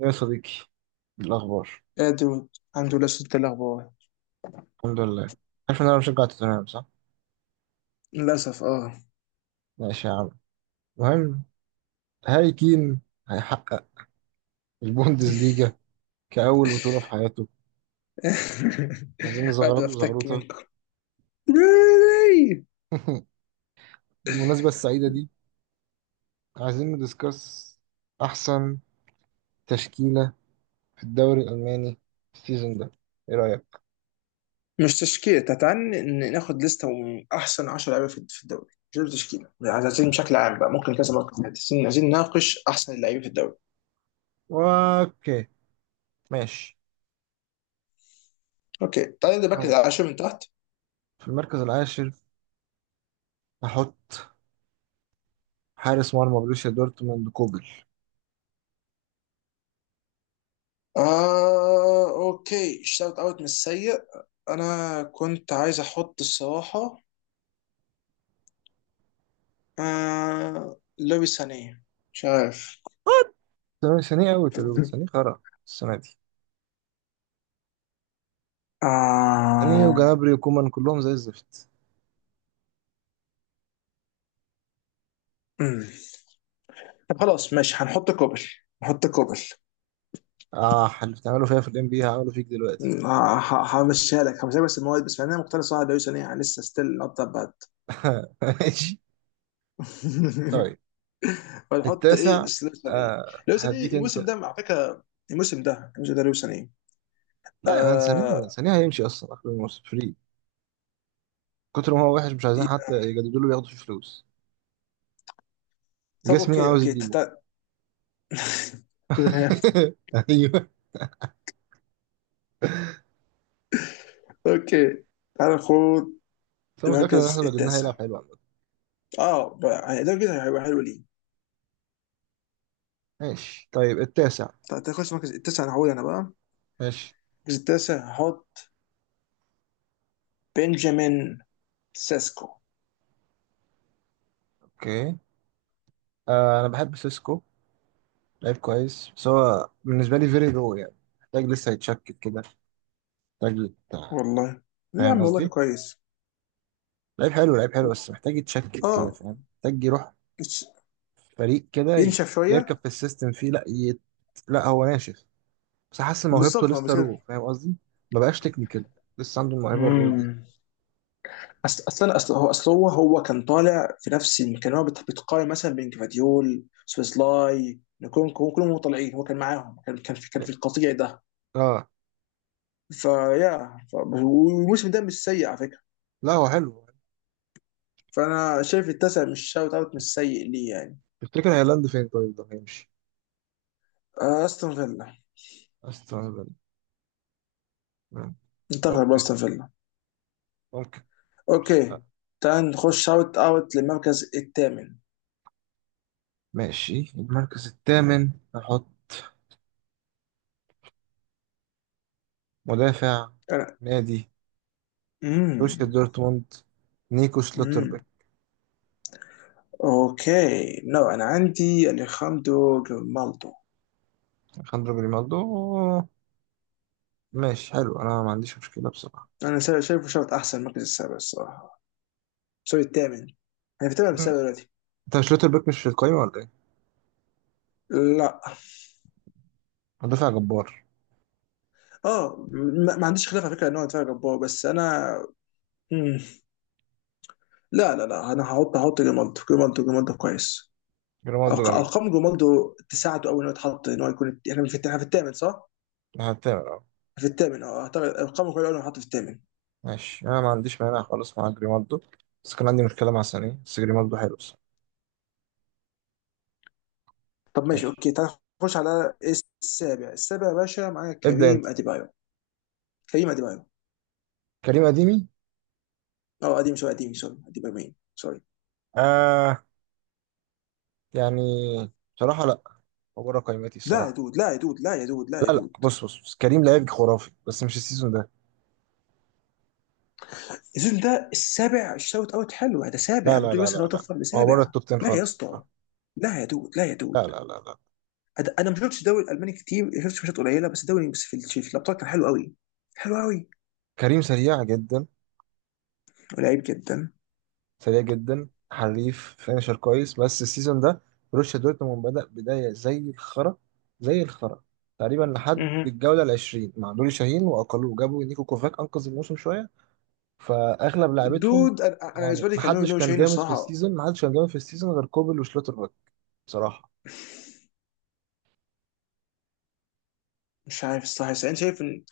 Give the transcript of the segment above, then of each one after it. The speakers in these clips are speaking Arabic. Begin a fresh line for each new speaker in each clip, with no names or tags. يا صديقي، الأخبار.
يا دود، الحمد لله صدت الأخبار.
الحمد لله. عارف إن أنا بشجع توتنهام صح؟
للأسف اه.
ماشي يا عم. المهم، هاري كين هيحقق البوندسليجا كأول بطولة في حياته. عايزين
قاعد
نزغرط له
أفتك
زغروطة.
منكم. ليه؟
بالمناسبة السعيدة دي، عايزين ندسكس أحسن تشكيلة في الدوري الألماني السيزون ده. إيه رأيك؟
مش تشكيلة، تعال ناخد لستة من أحسن 10 لعيبة في الدوري. مش لازم تشكيلة يعني، عايزين بشكل عام بقى، ممكن كذا مرة كمان. عايزين نناقش أحسن اللعيبة في الدوري.
أوكي، ماشي.
أوكي، تعال نبدا
أهو.
بقى، على شوف من تحت.
في المركز العاشر هحط حارس مرمى بروسيا دورتموند كوبل.
آه أوكي، شوت أوت من السيء. أنا كنت عايز أحط الصراحة آه لويس سانيه، مش عارف.
ثانية أوي، تلوت ثانية خرا السنة دي يعني،
آه.
وجنابري وكومان كلهم زي الزفت.
مم. طب خلاص ماشي، هنحط كوبل. نحط كوبل.
اه، اللي بتعملوا فيها في الام بي هعمله فيك دلوقتي.
همشيها لك، همشيها، بس المواد بس، انا مقتنع صراحه لو يعني لسه ستيل نوت ذات باد.
ماشي، طيب
فنحط
التاسع.
ايه؟ سلوسن ايه؟ لوسن ايه
هديك انت.
الموسم ده على فكره؟ الموسم ده لوسن ايه؟
لا يا مان، ثانية
آه.
ثانية هيمشي اصلا اخر الموسم فري. كتر ما هو وحش، مش عايزين حتى يجددوا له ياخدوا فيه فلوس.
طب
جاس مين
اوكي
عاوز
اوكي
يجيبه؟ ايوه،
اوكي، تعال ناخد
بس انا متاكد ان
المركز
احنا لو جبناه
التاسع.
هيلعب حلو عامة.
اه بقى يعني، ده كده هيبقى حلو ليه.
ماشي طيب التاسع.
طب تاخد المركز التاسع، انا هقول انا بقى.
ماشي،
المركز التاسع هحط بنجامين سيسكو.
اوكي. انا بحب سيسكو. لعيب كويس، بس هو بالنسبه لي فيري رو يعني، محتاج لسه يتشكل كده. محتاج
والله ليه يا
فاهم
عم، والله
قصدي؟
كويس.
لعيب حلو، لعيب حلو، بس محتاج يتشكل كده،
اه،
فاهم؟ محتاج يروح
يتش-
فريق كده
ينشف
يركب
شويه.
في السيستم فيه، لا، هو ناشف، بس حاسس إن موهبته
بالظبط، ما بس
لسه رو،
كده.
فاهم قصدي؟ ما بقاش تكنيكال، لسه عنده الموهبه الرو دي.
امم، اصل اصل اصل هو اصل هو هو كان طالع في كان هو بتقارن مثلا بين كفاديول سويسلاي نكونكو، كلهم طالعين، هو كان معاهم، كان في كان في القطيع ده.
اه.
والموسم ده مش سيء على فكره.
لا، هو حلو.
فانا شايف التاسع، مش شاوت اوت مش سيء ليه يعني.
تفتكر هيلاند فين طيب؟ ده هيمشي
آه، استون فيلا،
استون فيلا. مم.
انتقل
اوكي،
باستون فيلا.
ممكن. بس-
اوكي،
آه.
تعال نخش شاوت اوت للمركز الثامن.
ماشي، المركز الثامن نحط مدافع
انا.
نادي بروسيا
مم.
دورتموند، نيكو شلوتربيك.
امم، اوكي نو، انا عندي اليخاندرو جريمالدو.
خاندرو جريمالدو؟ ماشي حلو، انا ما عنديش مشكله بصراحه.
انا شايفه شوط احسن المركز السابع الصراحه. سوري الثامن، انا في الثامن
مم.
السابع دلوقتي.
انت مش لوتر بيك مش في القايمه ولا ايه؟
لا.
مدافع جبار.
اه، ما عنديش خلاف على فكره ان هو دفاع جبار، بس انا. مم. لا انا هحط جريمالدو. جريمالدو كويس.
جريمالدو جميل.
ارقام جريمالدو تساعده قوي ان هو يتحط، ان هو يكون، احنا في إحنا في الثامن صح؟
هتعمل اه.
في الثامن، اه اعتقد ارقامه كويسه قوي انه يتحط في الثامن.
ماشي، انا ما عنديش مانع خالص مع جريمالدو، بس كان عندي مشكله مع سانيه، بس جريمالدو حلو بصراحه.
طب ماشي
ماشي.
اوكي، تعال نخش على السابع. السابع يا باشا معانا
ابدا انت.
كريم اديبايو. كريم اديبايو.
كريم اديمي؟
اه قديم شويه، قديم سوري، قديم يومين سوري.
آه يعني، بصراحه لا، هو بره قايمتي
لا يا
الصراحه.
دود لا يا دود لا يا دود لا يا
لا لا،
دود.
بص بص، بص. كريم لعيب خرافي، بس مش السيزون ده.
السيزون ده السابع، الشوت اوت حلو هذا
لا
سابع، ما
لا
تقولي
لا
مثلا هو
لا لا،
طفل
هو بره
لسابع.
التوب 10
لا يا
خالص
اسطى،
الصراحة.
لا يا دود لا يا
لا
دود
لا لا لا.
انا ما شفتش الدوري الالماني كتير، شفت ماتشات قليله بس الدوري، بس في في الابطال كان حلو قوي. حلو قوي
كريم سريع جدا.
ولعيب جدا.
سريع جدا، حريف، فينشر كويس، بس السيزون ده بروسيا دورتموند بدأ بداية زي الخرا، زي الخرا تقريبا لحد
مهم.
الجولة العشرين مع نوري شاهين، وأقلوه جابوا نيكو كوفاك أنقذ الموسم شوية. فأغلب لعيبتهم
دود، أنا
يعني،
بالنسبه لي كان نو
محدش
نو
كان
شاهين
جامد في
الصراحه.
السيزون، محدش كان جامد في السيزون غير كوبل وشلوتر باك بصراحة.
مش عارف الصراحه، بس انا شايف ان،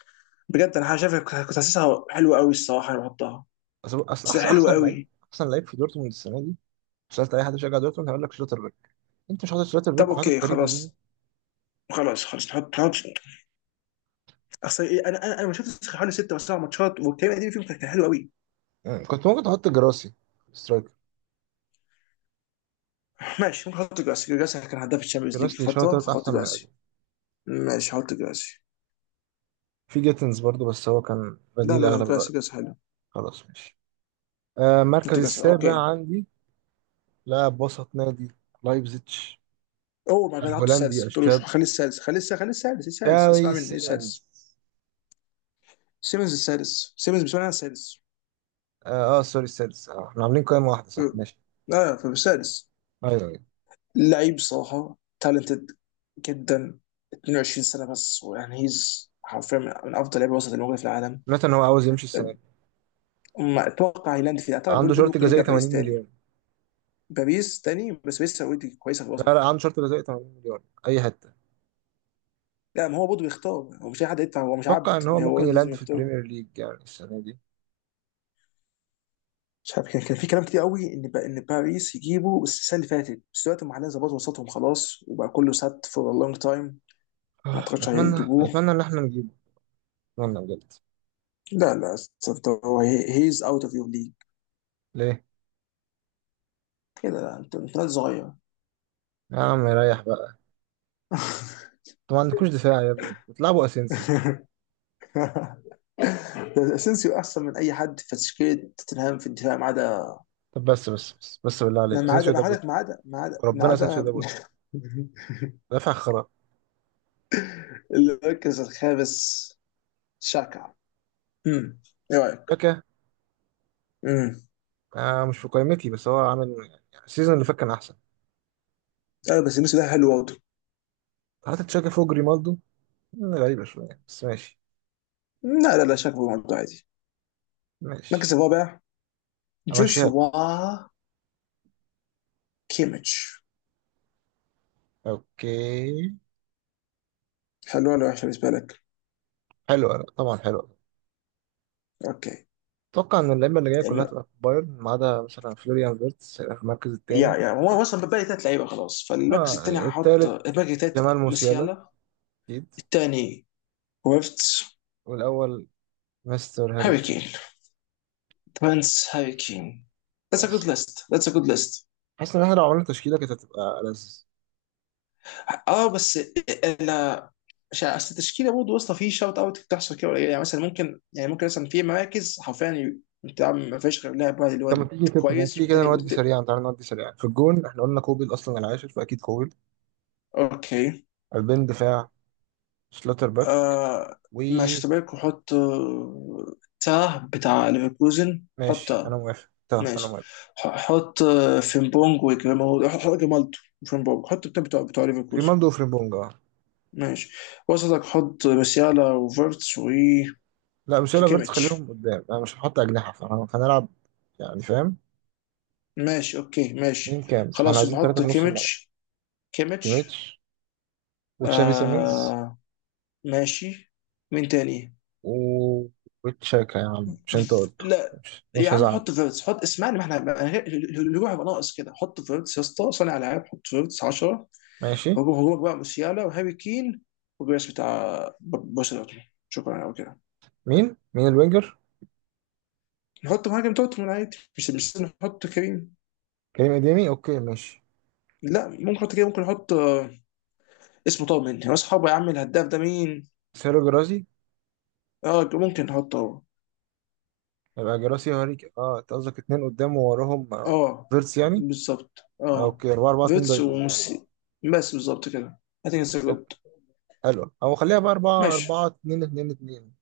بجد انا شايف كنت حاسسها حلوه قوي الصراحه، انا بحطها.
بس أصل
بس
أحسن
حلوه
أحسن لعيب
قوي.
أحسن لعيب في دورتموند السنة دي، سألت أي حد بيشجع دورتموند هيقول لك شلوتر باك. أنت مش حاطط شلوتر
طب
باك وحاطط
اوكي
كريم أديمي!
خلاص نحط. اصل ايه، انا ما شفتش حوالي ست او سبع ماتشات، والكلام القديم فيهم، كان حلو قوي.
يعني كنت ممكن تحط جراسي، سترايكر.
ماشي، ممكن احط جراسي. جراسي كان هداف الشامبيونز ليج في
جراسي شوية
فتره،
تلات
فاحط
أحسن من
جراسي.
أديمي.
ماشي، هحط جراسي.
في جيتنز برضو، بس هو كان
لا
بديل
لا لا
اغلب
جراسي،
الوقت.
جراسي حلو.
خلاص، ماشي. آه،
احط
المركز
جراسي، اوكي.
السابع عندي لاعب وسط نادي لايبزيتش،
اوه ما جاد، حطه السادس،
الهولندي
ما تقولوش،
الشاب
خليه السادس إيه السادس، اسمع
تشافي
مني ايه
سيمنز.
السادس. سيمنز السادس، سيمنز بالنسبه لي انا السادس.
اه، آه سوري، السادس. آه، احنا عاملين قائمة واحدة صح؟ ماشي.
اه، فالسادس
ايوه ايوه.
لعيب صراحه تالنتد جدا، 22 سنه بس، ويعني هيز حرفيا من افضل لعيبه وسط الموجوده في العالم.
سمعت ان هو عاوز يمشي السنة دي،
ما اتوقع هيلاند فيه، اعتقد بيقول
عنده
بيقول
شرط
ممكن يرجع
جزائي
باريس
80
تاني.
مليون.
باريس تاني، بس باريس اوريدي كويسه في
لا لا،
الوسط.
عنده شرط جزائي 80 مليون، اي حتة.
لا، ما هو برضه بيختار، هو مش اي حد يدفع، هو مش عبد.
اتوقع ان هو
هو
ممكن
لازم
يلاند في
يختار.
البريمير ليج يعني السنة دي.
مش عارف، كان في كلام كتير قوي ان ان باريس يجيبوا بس السنه اللي فاتت، بس دلوقتي هم حاليا ظبطوا وسطهم خلاص، وبقى كله سات فور لونج تايم. ما
آه،
اعتقدش
اتمنى،
هيجيبوه.
اتمنى ان احنا نجيبه. اتمنى بجد.
لا لا، انت، هو هيز اوت اوف يور ليج
ليه؟
كده. لا انت، انت راجل صغير.
يا عم ريح بقى، انتوا ما عندكوش دفاع يا ابني، بتلعبوا اسينسيو.
اسينسيو احسن من اي حد في تشكيله توتنهام في الدفاع، ما عدا،
طب بس بالله عليك،
ما عدا
اسينسيو
ما
ده بود.
عدا ما عدا ما عدا ما
ربنا، اسينسيو
عدا.
ده بود. دافع خرا.
المركز الخامس شاكا، امم، ايه رايك؟
تشاكا؟
امم.
مش في قائمتي، بس هو عامل يعني، السيزون اللي فات كان احسن.
لا، بس الموسم ده حلو برضه.
حتى تشاكا فوق ريمالدو؟ غريبة شوية، بس ماشي.
لا شاكا برضه عادي. المركز
ماشي،
الرابع
همشيها لك.
جوشوا كيميتش.
اوكي.
حلو ولا وحش بالنسبه لك؟
حلوة؟ لا، طبعا حلوة.
اوكي.
اتوقع ان اللعيبة اللي جاية كلها
الم...
تبقى في بايرن، ما عدا مثلا فلوريان فيرتس هيبقى في المركز
يا
التاني.
يا
اه.
هو اصلا بقى لي ثلاث لعيبه خلاص، فالمركز
آه،
الثاني هحط
التالت
الباقي ثلاث.
جمال موسيالا،
موسيالا
اكيد.
الثاني، ويفتس.
والاول، مستر هاري
هاري كين،
كين.
برنس هاري كين. That's a good
بس
list. That's a good list.
حاسس ان احنا لو عملنا تشكيلة كانت هتبقى ألذ.
اه بس انا مش عارف- اصل التشكيله برضه واسطه في شوت اوت، بتحصل كده قليل يعني، مثلا ممكن، يعني ممكن مثلا في مراكز حرفيا انت ما فيش غير لاعب واحد اللي هو
طب ما تيجي كده، ما
كويس،
تيجي كده
والتاني
نودي سريعا، تعالى نودي سريعا. في الجون احنا قلنا كوبيل اصلا العاشر، فاكيد كوبيل.
اوكي.
قلبين دفاع، شلاتر باك
آه ماشي،
وماشي.
طب لك حط آه، تاه بتاع ليفركوزن، حط
انا
تاه.
موافق، طب انا
ماشي.
موافق.
حط آه، فيمبونج وجمال، حط جمالتو وفيمبونج، حط بتاع بتاع ليفركوزن.
ريمالدو وفريمبونجا.
ماشي. وسطك حط مسيالا وفيرتس
لا مش هيلا فيرتس،
وكيكيميتش.
خليهم قدام، انا مش هحط اجنحه، فانا فهنلعب يعني، فاهم؟
ماشي اوكي
مين
ماشي.
كام بس احنا
خلاص
عايزين
يبقى
ثلاثه
حط
في نص الملعب
كيميتش. كيميتش.
كيميتش وتشافي سيمنز
آه ماشي. مين تاني؟
و وتشاكا يا عم مش انت قلته
لا
مش,
يا
مش
عم،
هزعل
حط فيرتس، حط اسمعني، ما احنا الهجوم هيبقى ناقص كده، حط فيرتس يا اسطى، صانع العاب، حط فيرتس 10.
ماشي
هجوم، هجومك بقى موسيالا وهاري كين وجريس بتاع بوسيا دورتموند، شكرا قوي كده.
مين الوينجر؟
نحط مهاجم دورتموند عادي، مش لازم نحط كريم.
كريم اديمي. اوكي، ماشي.
لا ممكن نحط كريم، ممكن نحط آه، اسمه طاب مني، هو اصحابه يا عم الهداف ده مين؟
سيرو جرازي.
اه ممكن نحطه هو.
يبقى جراسي وهاريك. اه، انت قصدك اتنين قدام ووراهم آه،
اه،
فيرتس يعني.
بالظبط
آه،
اه.
اوكي، 4 4 2
فيتس
دايموند يعني.
وميسي، بس بالظبط كده. I think it's a
اوكي،
good.
حلوه. او خليها بقى 4
ماشي.
4 2 2 2.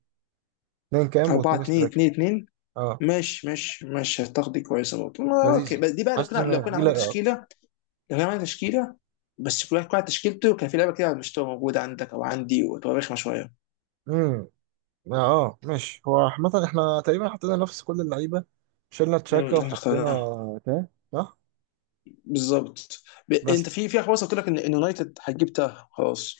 2 كام
4
و2
2
سترايك.
2 2.
اه،
ماشي هتاخدي كويسه برضه، اوكي.
لذيذه.
بس دي بقى لو
حاسس
كنا لو
ان
كنا
دي
عملنا
لايقه
تشكيله.
اكتر.
لو كنا عملنا تشكيله بس، كل واحد تشكيلته كان في لعبه كده، مش تبقى موجوده عندك او عندي، وتبقى رخمه شويه.
امم اه، آه، ماشي. هو عامه احنا تقريبا حطينا نفس كل اللعيبه، شلنا
امم،
تشاكا
احنا
وحطينا
اخترناها.
تاه صح.
بالظبط. انت
بس
في خلاص، قلت لك إن يونايتد هتجيب تاه خلاص،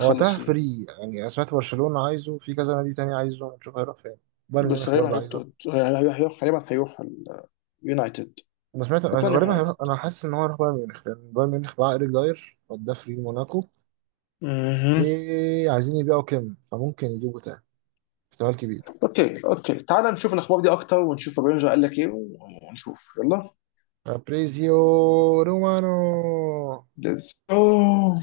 هو تاه
فيه.
فري يعني، أنا سمعت برشلونه عايزه، في كذا نادي تاني عايزه، نشوف هيروح فين. بايرن
بس
ميونخ
غالبا
برضه
هيروح
عايزه.
تود- هيروح هيروح- غالبا يونايتد.
انا سمعت،
اتمنى
غالبا
يونايتد.
هيروح. انا حاسس ان هو هيروح بايرن ميونخ، لان بايرن ميونخ باع ايريك داير وداه فري موناكو،
مهم.
وعايزين يبيعوا كيم، فممكن يجيبوا تاني. احتمال كبير.
اوكي اوكي، تعال نشوف الاخبار دي اكتر، ونشوف الرينجر قال لك ايه، ونشوف. يلا،
فابريزيو رومانو.
ليتس اوه.